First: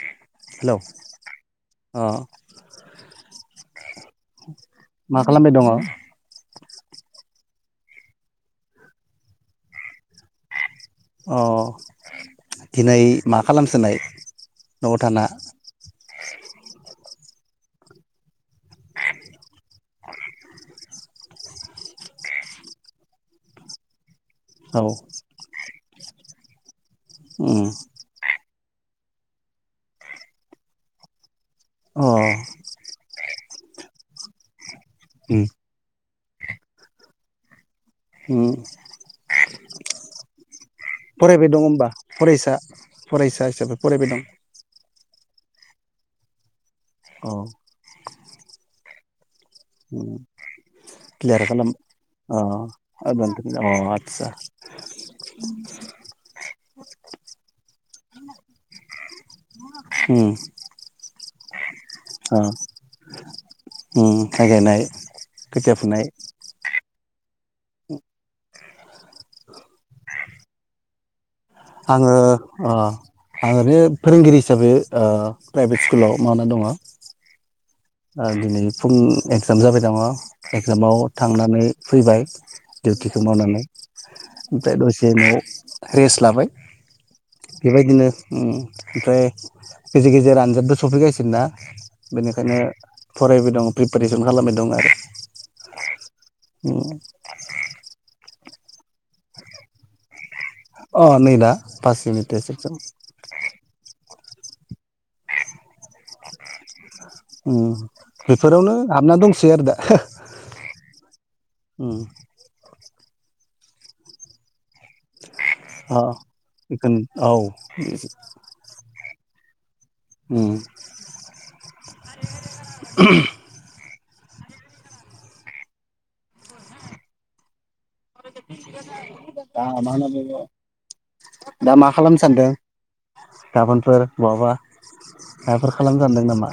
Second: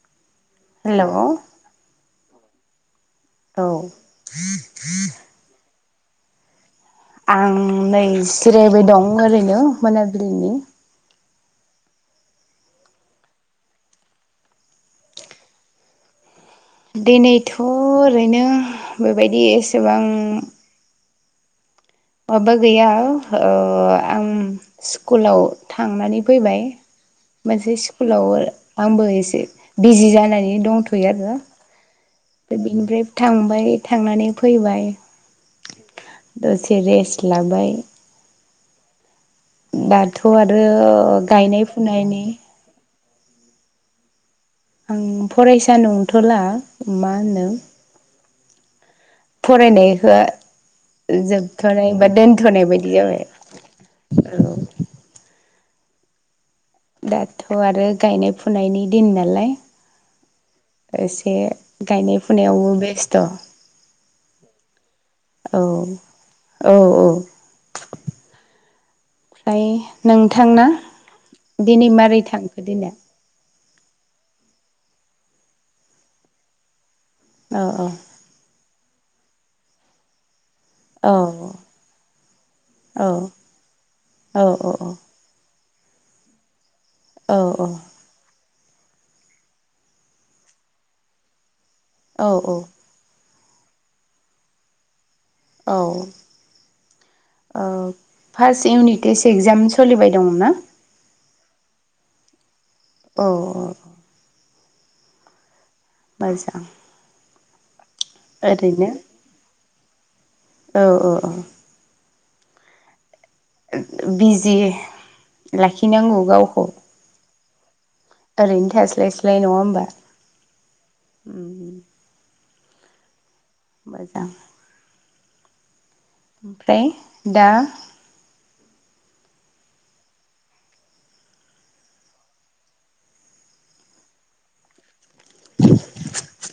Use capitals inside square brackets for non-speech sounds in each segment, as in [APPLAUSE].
[INAUDIBLE] Hello hello औ अ मा खालामबाय दङ आं नै जिरायबाय दं ओरैनो मोनाबिलिनि अ दिनै मा खालामसोनाय न'आव थाना दिनैथ ओरैनो बेबायदि एसेबां अबा गैया ओ आं औ स्कुलाव थांनानै फैबाय उम मोनसे स्कुलाव आंबो एसे बिजि जानानै दंथयो आरो अ बुनिफ्राय थां ओमफ्राय थांनानै फैबाय उम दसे रेस्ट लाबाय उम दाथ आरो फरायबाय दं गायनाय होमबा फुनायनि फरायसा फरायसा हिसाबै फरायबाय दं आं फरायसा नंथला मा अ होनो उम फरायनायखो क्लियार खालाम जोबथनाय बा अ दोनथनाय बायदि जाबाय अ आतसा औ [UNINTELLIGIBLE] दाथ आरो गायनाय फुनायनि दिन नालाय उम से गायनाय फुनायावबो बेस्थ । माय गायनाय औ खोथिया फुनाय औ औ ओमफ्राय नोंथांना दिनै मारै थांखो दिना? आङो बै फोरोंगिरि हिसाबै ओ प्राइभेट स्कुलाव मावना दङ औ । आ दिनै फुं एक्जाम जाबाय दङ । एक्जामाव औ थांनानै फैबाय औ दिउटिखौ मावनानै औ ओमफ्राय औ दसे उनाव रेस्ट लाबाय औ बेबायदिनो उम ओमफ्राय गेजेर गेजेर आनजादबो सफैगासिनोना? औ बेनिखायनो फरायबाय दं प्रिपारेसन खालामबाय दं आरो । औ औ फार्स्ट इउनिट टेस्ट एक्जाम सोलिबाय दंमोन ना? अ नै दा फारस इउनिटेस इगजाम औ औ बाजजांं [INAUDIBLE] अम बेफोरावनो हाबना दंसै आरो दा । हो [INAUDIBLE] औ औ औ बि [INAUDIBLE] बिजि अ लाखिनांगौ गावखौ बेखौनो औ ओरैनो थास्लाय सालाय जायो नङा होमबा? उम [INAUDIBLE] मोजां ओमफ्राय दा दा मा होनना बुङो दा मा खालामनो सानदों गाबोनफोर बहाबा माबाफोर खालामनो सानदों नामा?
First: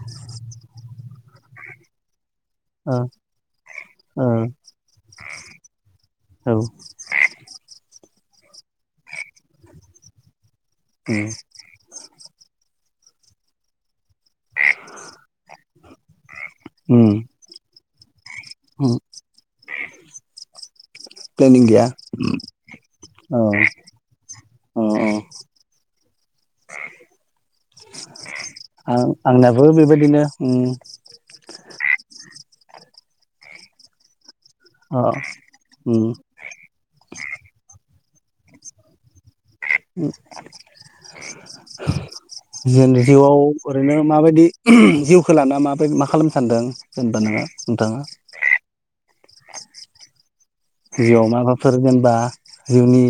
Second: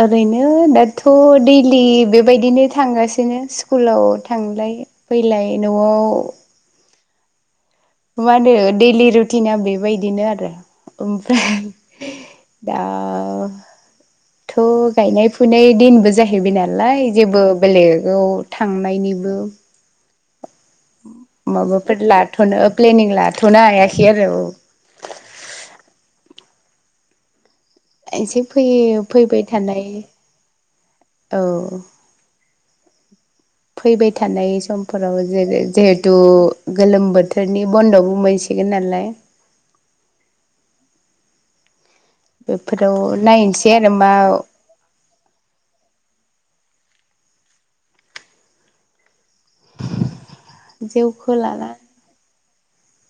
ओरैनो दाथ' दैलि बे बायदिनो ओ थांगासिनो स्कुलाव ओ थांलाय फैलाय न'आव औ मा होनो दैलि रुटिना बेबायदिनो आरो उम ओमफ्राय दा थ' गायनाय फुनाय दिनबो जाह हैबाय नालाय उम जेबो बेलेग अ उम थांनायनिबो प्लेनिं गैया माबाफोर लाथ'नो प्लेनिं अ लाथ'नो हायाखै आरो औ औ एसे फैयो फैबाय थानाय बेबायदिनो उम औ फैबाय था नाय अ समफोराव जै उम जिहेथु गोलोम बोथोरनि बन्द' मानसिगोनलाय उम जों बेफोराव जिउआव नायनोसै आरो ओरैनो मा माबायदि जिउखौ लाना माबायदि मा खालाम सानदों जेनेबा नोङा नोंथाङा बेयाव जौखौ लाना माबाफोर जेनबा जिउनि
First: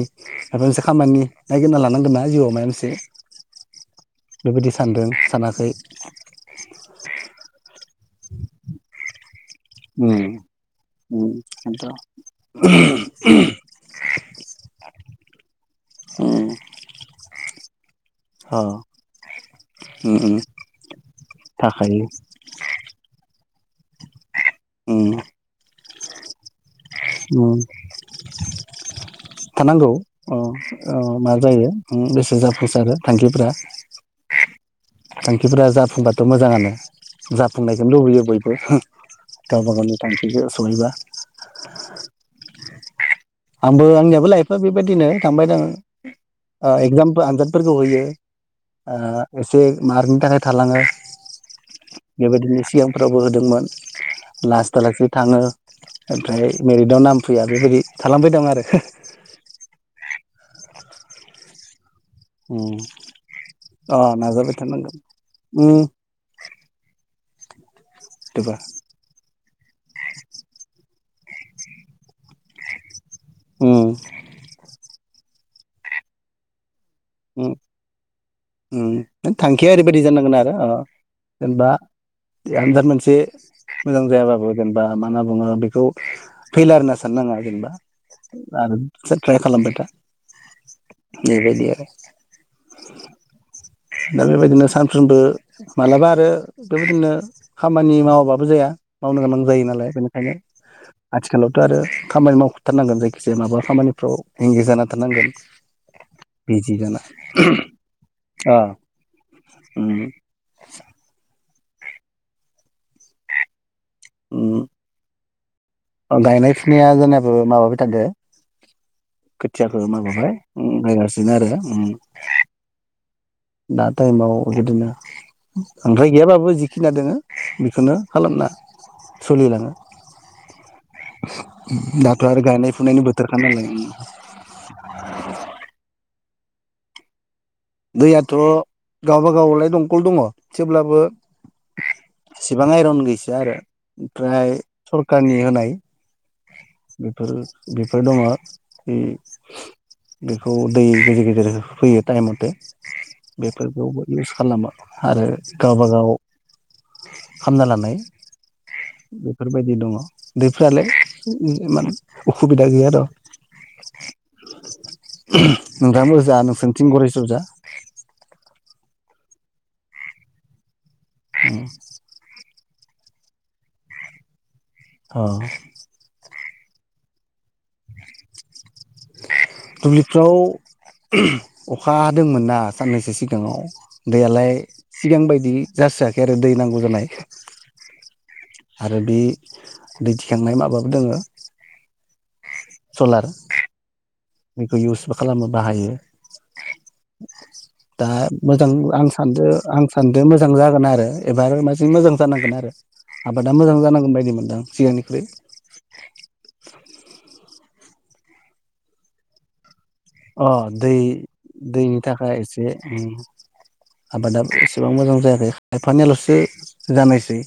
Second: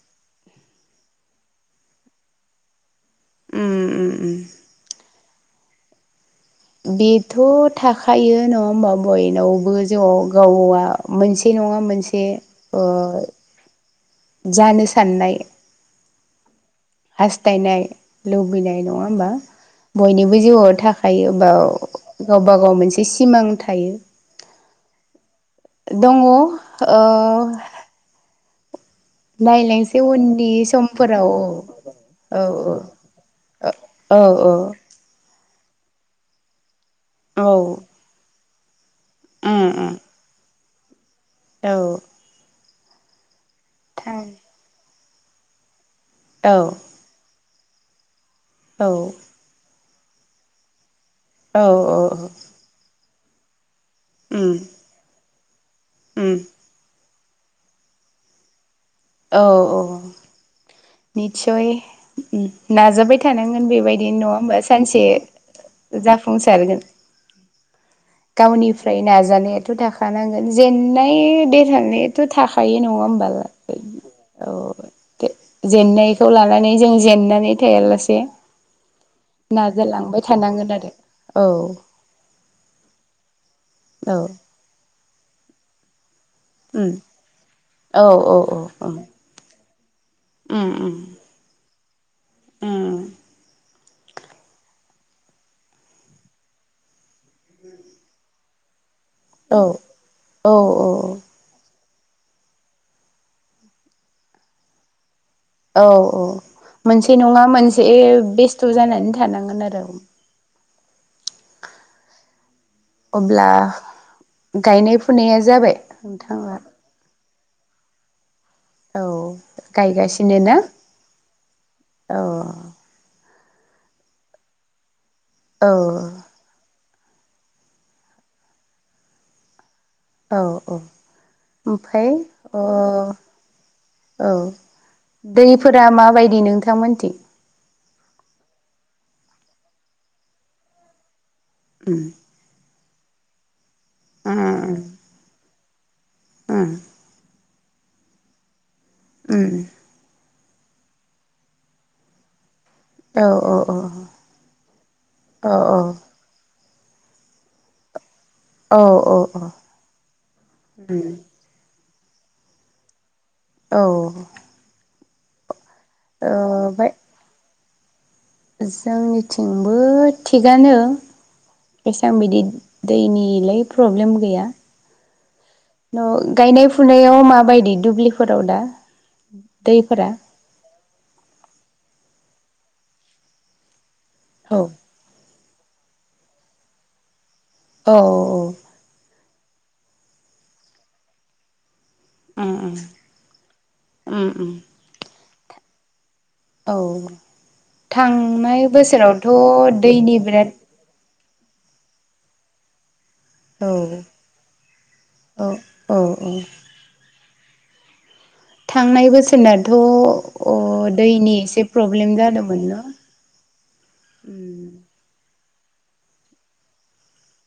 माबा मोनसे खामानि नायगिरना लानांगोन ना जिउआव माबा मोनसे उम उम उम बेबायदि सानदों सानाखै बेथ' थाखायो नङा होमबाब बयनाव बो जौआव उम गाव गावा उम मोनसे नङा बेनोथ' मोनसे ओ जानो सानना उम यास थायनाय अ लुबैनाय नङा होमबा उम उम बयनिबो जिउआव थाखायो बा थाखायो गावबा गाव मोनसे सिमां था [INAUDIBLE] उम दङ ओ उम थानांगौ नायलायनोसै औ उननि औ समफोराव मा जायो बेसे औ जाफुंसारो थांखिफ्रा औ थां खिफ्रा जाफुंबाथ' मोजाङानो औ जाफुंनायखौनो लुबैयो बय [INAUDIBLE] उम गावबा गावनि उम थांखिखौ सहैबा औ आंबो थां आंनियाबो लाइफआ बेबायदिनो थांबाय दङो औ ओ एक्जामपबो आनजाद फोरखौ होयो। औ ओ एसे मार्किनि थाखाय थालाङो । औ औ औ फोरावबो होदोंमोन । लासटा लासै थाङो । उम ओमफ्राय मेरिटाव नाम [UNINTELLIGIBLE] बे बादि खालामबोदों आरो । औ औ निस्सय उम नाजाबाय थानांगोन अ बेबायदि नङा नाजाबाय होमबा थानांगोन सानसे उम जाफुंसारगोन । बिदिबा गावनिफ्राय नाजानायाथ' थाखानांगोन जेननाय देरहानायाथ' थाखायो नङा होमबालाय उम औ जेननायखौ लानानै जों जेननानै ओम थायालासे थांखिया ओरैबायादि नाजालांबाय जानांगोन आरो अ थानांगोन आरो औ जेनेबा आनजाद मोनसे मोजां औ जायाबाबो जेनेबा मा होनना बुङो बेखौ फैलयार उम होनना साननाङा औ जेनेबा औ आरो औ उम ट्राय खालामबाय था । बे बादि आरो [INAUDIBLE] ओम दा बेबायदिनो सानफ्रोमबो मालाबा आरो बेबायदिनो खामानि मावाबाबो जाया मावनो गोनां औ जायो नालाय बेनिखायनो औ आथिखालावथ' आरो खामानि मावथारनांगोन जायखिजाया माबा खामानिफ्राव एंगेज जाना थारनांगोन औ औ मोनसे नङा मोनसे बेस्थ' जानानै थानांगोन आरो अब्ला गायनाय फुनाया जाबाय अ गायनाय नोंथाङा फुनाया जोंना ओ माबाबाय थादों औ खोथियाखौ माबाबाय गायगासिनो ना नायगासिनो आरो औ दा टाइमाव बिदिनो औ ओमफ्राय गैयाबाबो जि फिना दोङो बेखौनो खालामना सोलिलाङो औ औ ओमफ्राय दाथ' आरो औ गायनाय फुनायनि बोथोरखा नालाय दैफोरा माबायदि दि नोंथांमोनथि दैयाथ' गावबागावलाय दंखल दङ थेवब्लाबो उम इसिबां आइरन गै या आरो ओमफ्राय उम सरखारनि होनाय उम बेफोर बेफोर दङ ए उम बेखौ दै गेजेर गेजेर होफैयो टाइम मथे औ औ औ बेफोरखौबो इउस खालामो आरो औ गावबागाव हामना लानाय औ औ औ बेफोरबायदि दङ दैफ्रालाय म असुबिदा गैयााथ' औ [INAUDIBLE] नोंथाङ मोजां जा ओमफ्राय नोंसोरनिथिं गरेस्र जा जोंनिथिंबो थिगानो बेसां बिदि दैनिलाय प्रब्लेम गैया औ न' गायनाय फुनायाव माबायदि दुब्लिफोराव दा दैफोरा दुब्लिफ्राव अखा हादोंमोन ना साननैसो सिगाङाव दैयालाय औ सिगां बायदि जासोआखै आरो दै नांगौ जानाय। औ औ आरो बि दै दिखांनाय माबाबो दोङो। उम उम सलार उम उम बेखौ इउस खालामनो बाहायो औ दा थांनाय मोजां आं बोसोरावथ' सानदो आं दैनि सानदो मोजां बिराद जागोन आरो एबार माजों मोजां जानांगोन आरो आबादा औ मोजां जानांगोन बायदि मोनदां सिगांनिख्रुइ औ औ थांनाय बोसोरना अ दै दैनि प्रब्लेम थाखाय जादोंमोन एसे न' आबादा उम एसेबां मोजां जायाखै खायफानियाल'सो जानायसै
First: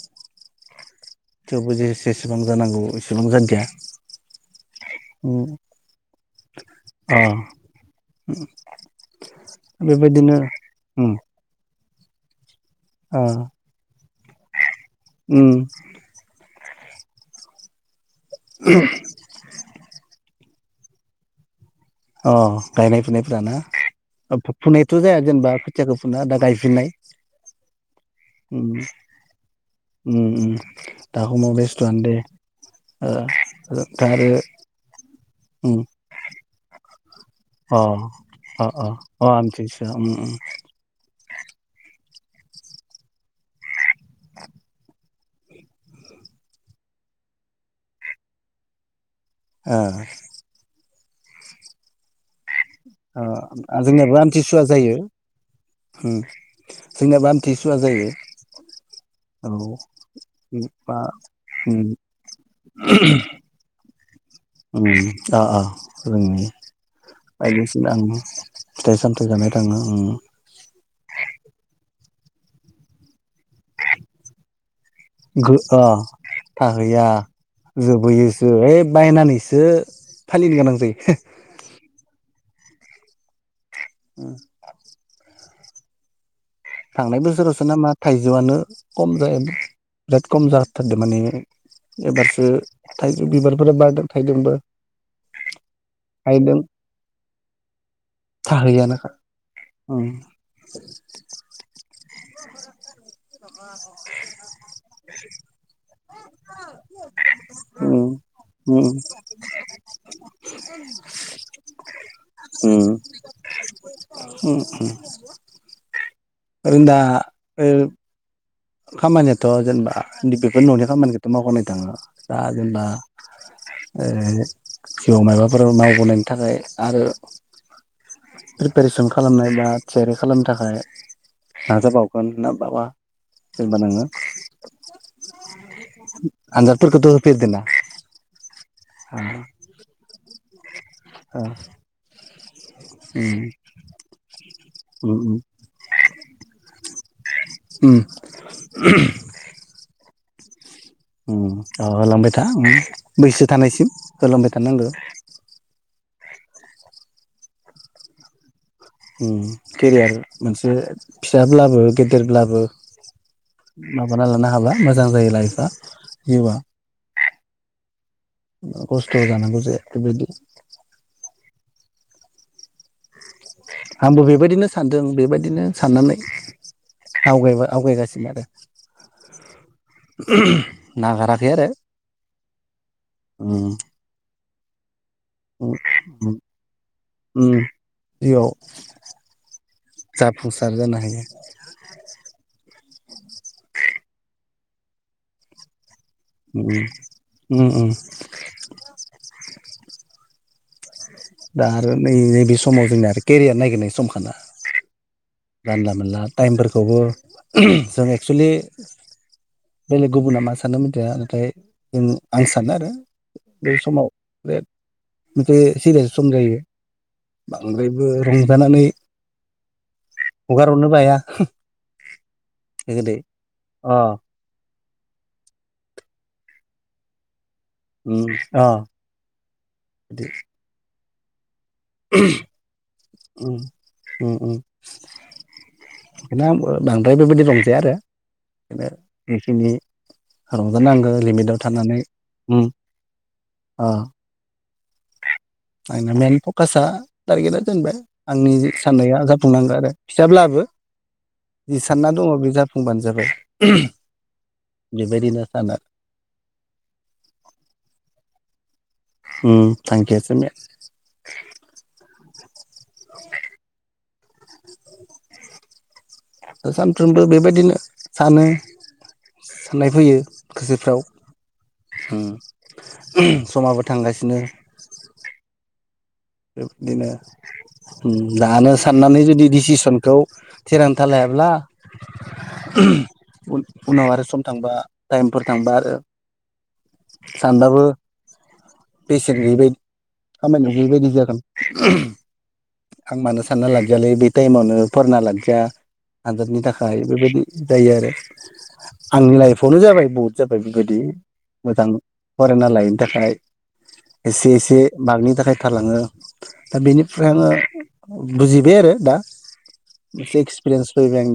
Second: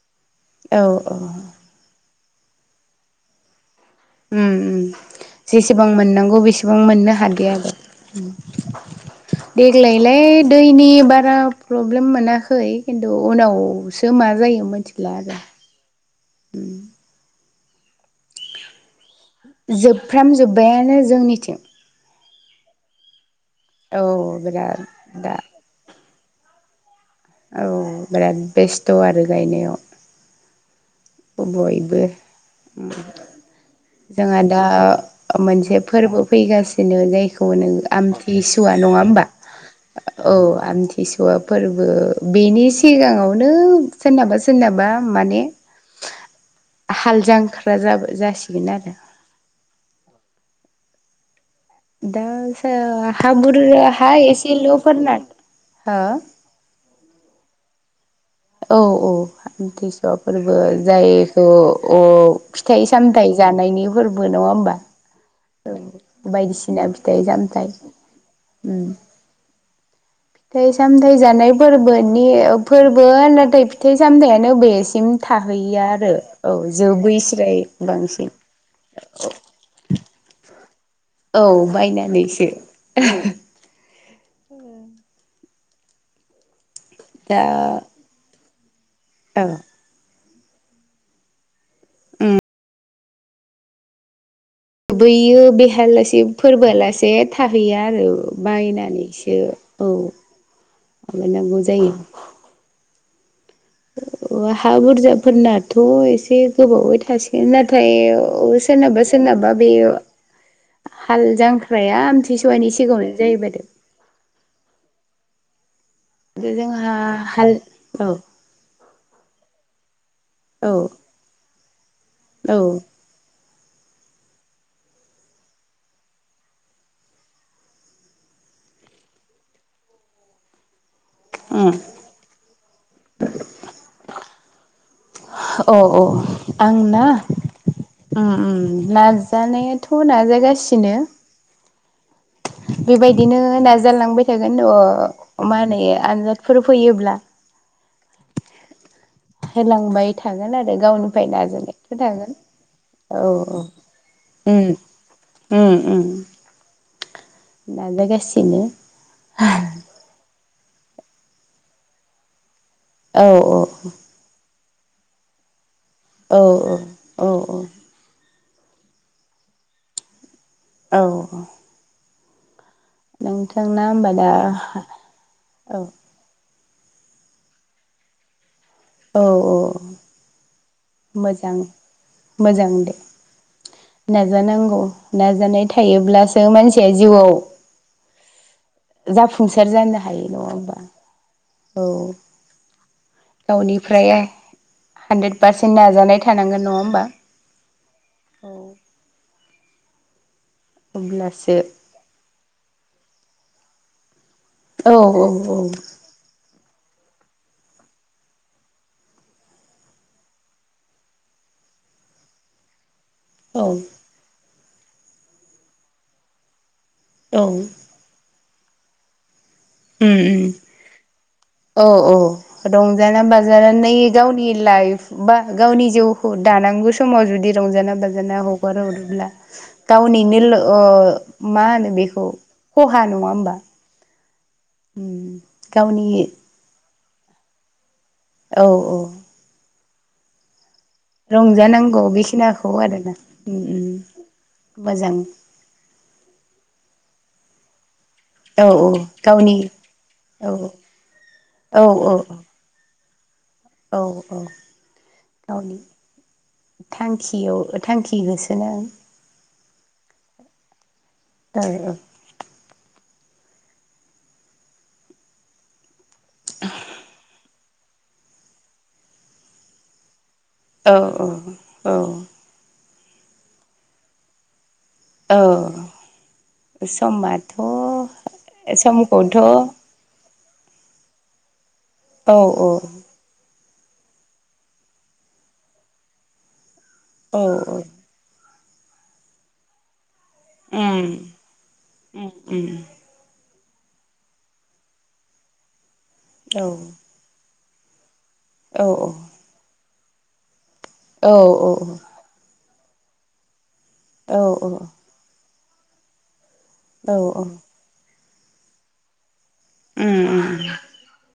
औ औ थेवबो जे जेसेबां जानांगौ एसेबां जादिया उम उम उम जेसेबां मोननांगौ बेसेबां मोननो अ हादिया आरो देग्लायलाय बेबायदिनो दैनि उम बारा प्रब्लेम मोनाखै खै खिन्थु अ उनावसो मा जायो मोनथिला आरो। उम उम [INAUDIBLE] बायानो जोंनिथिं अ गायनाय फुनाय फुराना औ बिराद फुथ'नायथ' जाया दा जेनेबा खोथियाखौ फुना दा गायफिननाय औ बिराद उम बेस्थ' आरो गायनायाव उम उम दा समाव बयबो बेस्थ'आनो दे ओ दा आरो जोंहा दा उम मोनसे फोरबो फैगासिनो जाय होनो अ अ आमथिसुवा अ नङा होमबा अ आमथिसुवा उम उम औ आमथिसुवा फोरबो बेनि सिगाङावनो सोरनाबा सोरनाबा माने हाल जांख्रा जा जासिगोन आरो ओ दा ओ हा बुरजा हा जोंनियाबो आमथिसुवा जायो एसेल'फोरना हो ओम जोंनियाबो आमथि सुवा जायो औ औ आमथिसुवा फोरबो बा जायखौ उम अ फिथाइ सामथाइ जानायनि फोरबो नङा होमबा ओ‌ औ रोंनि बायदिसिना फिथाइ सामथाइ बायदिसिना ओं उम फिथाइ सामथाइ जानाय थांनो ओम फिथाइ सामथाइ जानाय फोरबोनि फोरबो फिथाइ फिथाइ सामथायानो बेसिम गो अ थाहैया आरो औ थाहैया जोबैस्राय बांसिन जोबहैयोसो ओइ औ बायनानैसो फालिनो गोनां जायो औ बायनानैसो [INAUDIBLE] उ थांनाय दा बोसोरावसो ना मा थाइजौआनो खम जायो औ बिराद खम जाथारदों माने एबारसो थाइजौ बिबारफोरा बारदों थाइदोंबो बैयो बेहालासे थायदों फोरबोआलासे थाहैया आरो थाहैयानोखा बायनानैसो औ उम माव नांगौ जायो हा बुरजाफोरनाथ' एसे गोबावै थासिगोन नाथाय उम सोरनाबा उम सोरनाबा बेयो हाल जांख्राया आमथिसवानि उम सिगांङावनो उम जाहैबाय ओरैनो जोंहा दा ओ बारु [UNINTELLIGIBLE] खामानियाथ' जेनेबा बेफोर औ न'नि खामानिखौथ' [UNINTELLIGIBLE] दांङा दा औ जेनेबा ओ जिउआव माबाफोर मावबोनायनि थाखाय आरो प्रिपेरेसन खालामनाय बा थियारि खालामनो थाखाय उम नाजा बावगोन ना [UNINTELLIGIBLE] जेबा नोंङो अ - अ आंना होफेरदोंना ओम - ओम नाजानायाथ' नाजायो रासिनो औं बेबायदिनो नाजालांबाय थागोन उम अ मा होनो आनजादफोर फैयोब्ला उम होलांबाय थागोन आरो गावनिफ्राय उम औ अ नाजालांबाय ओ नाजानायथ' होलांबाय थागोन था औ बैसो औ थानायसिम होलांबाय उम थानांगौ उम उम नाजागासिनो उम केरियार मोनसे फिसाब्लाबो गेदेरब्लाबो औ माबाना लानो हाब्ला मोजां जायो लाइफआ औ - जिउआ औ - औ उम खस्थ' जानांगौ जायो बेदि औ नोंथांना होमबा आंबो दा बेबायदिनो सानदों बेबायदिनो औ साननानै आवगाय आवगायगासिनो आरो औ - औ नागाराखै आरो मोजां- मोजां दे उम [UNINTELLIGIBLE] जानांगौ नाजानाय उम थायोब्लासो मानसिया जिउआव उम जिउआव जाफुंसार जानो हायो नङा जाफुंसार होमबा जानो हायो औ गावनिफ्राय हानद्रेद पारसेन नाजानाय थानांगोन उम नङा होमबा उम उम [INAUDIBLE] औ अब्लासो दा आरो नै नैबे समाव जोंना आरो केरियार नायगिरनाय समखाना औ औ जानला औ मोनला टाइमफोर खौबो जों एक्सुलि बेलेग गुबुना मा सानो मिथि नाथाय जों आं सानो आरो बे औ समाव बे बे [UNINTELLIGIBLE] सम जायो औ उम बांद्रायबो रं जानानै उम उम औ औ गोदै रंजाना बाजानानै अ गावनि लाइफ बा गावनि जिउखौ दानांगौ समाव जुदि रंजाना उम बाजाना अ हगारहरोब्ला बिदि गावनिनोल मा होनो बेखौ खहा नङा उम होमबा उम उम उम गावनि बेखौनो आंबो बांद्राय बेबायदि रंजाया आरो औ खोनो औ बेखनि हारं रंजानांगौ बेखिनाखौ आरोना अ मोजां आंना मेन पकासा टारगेटआ जेनबाय आंनि औ औ साननाया गावनि जाफुंनांगो आरो औ फिसाब्लाबो जि औ सानना औ दङ बे जाफुंबानो जाबाय [UNINTELLIGIBLE] औ औ बेबायदिनो सानो गावनि थांखियाव थांखि होसो दोनो उम थांखियासो मे दायो औ [UNINTELLIGIBLE] सानफ्रोमबो बेबायदिनो सानो साननाय फैयो औ गोसोफ्राव औ औ उम समाबो थांगासिनो औ बेबायदिनो समाथ' दानो साननानै समखौथ' जुदि डिसिसनखौ थिरांथा लायाब्ला औ औ उनाव आरो सम थांबा टाइमफोर थांबा आरो औ औ बैसो उम गैयैबायदि उम उम [UNINTELLIGIBLE] आं मानो सानना लादियालै बे टाइमावनो फरायना लादिया हादोरनि औ थाखाय बेबायदि जायो आरो औ आंनि लाइफआवनो जाबाय बहुत जाबाय बेफोर बायदि औ मोजां फरायना लायो थाखाय औ एसे एसे बागनि थाखाय थालाङो दा औ औ बेनिफ्राय आङो उम बुजिबाय आरो दा । एसे उम एक्सपिरियेन्स फैबाय आंनाव ।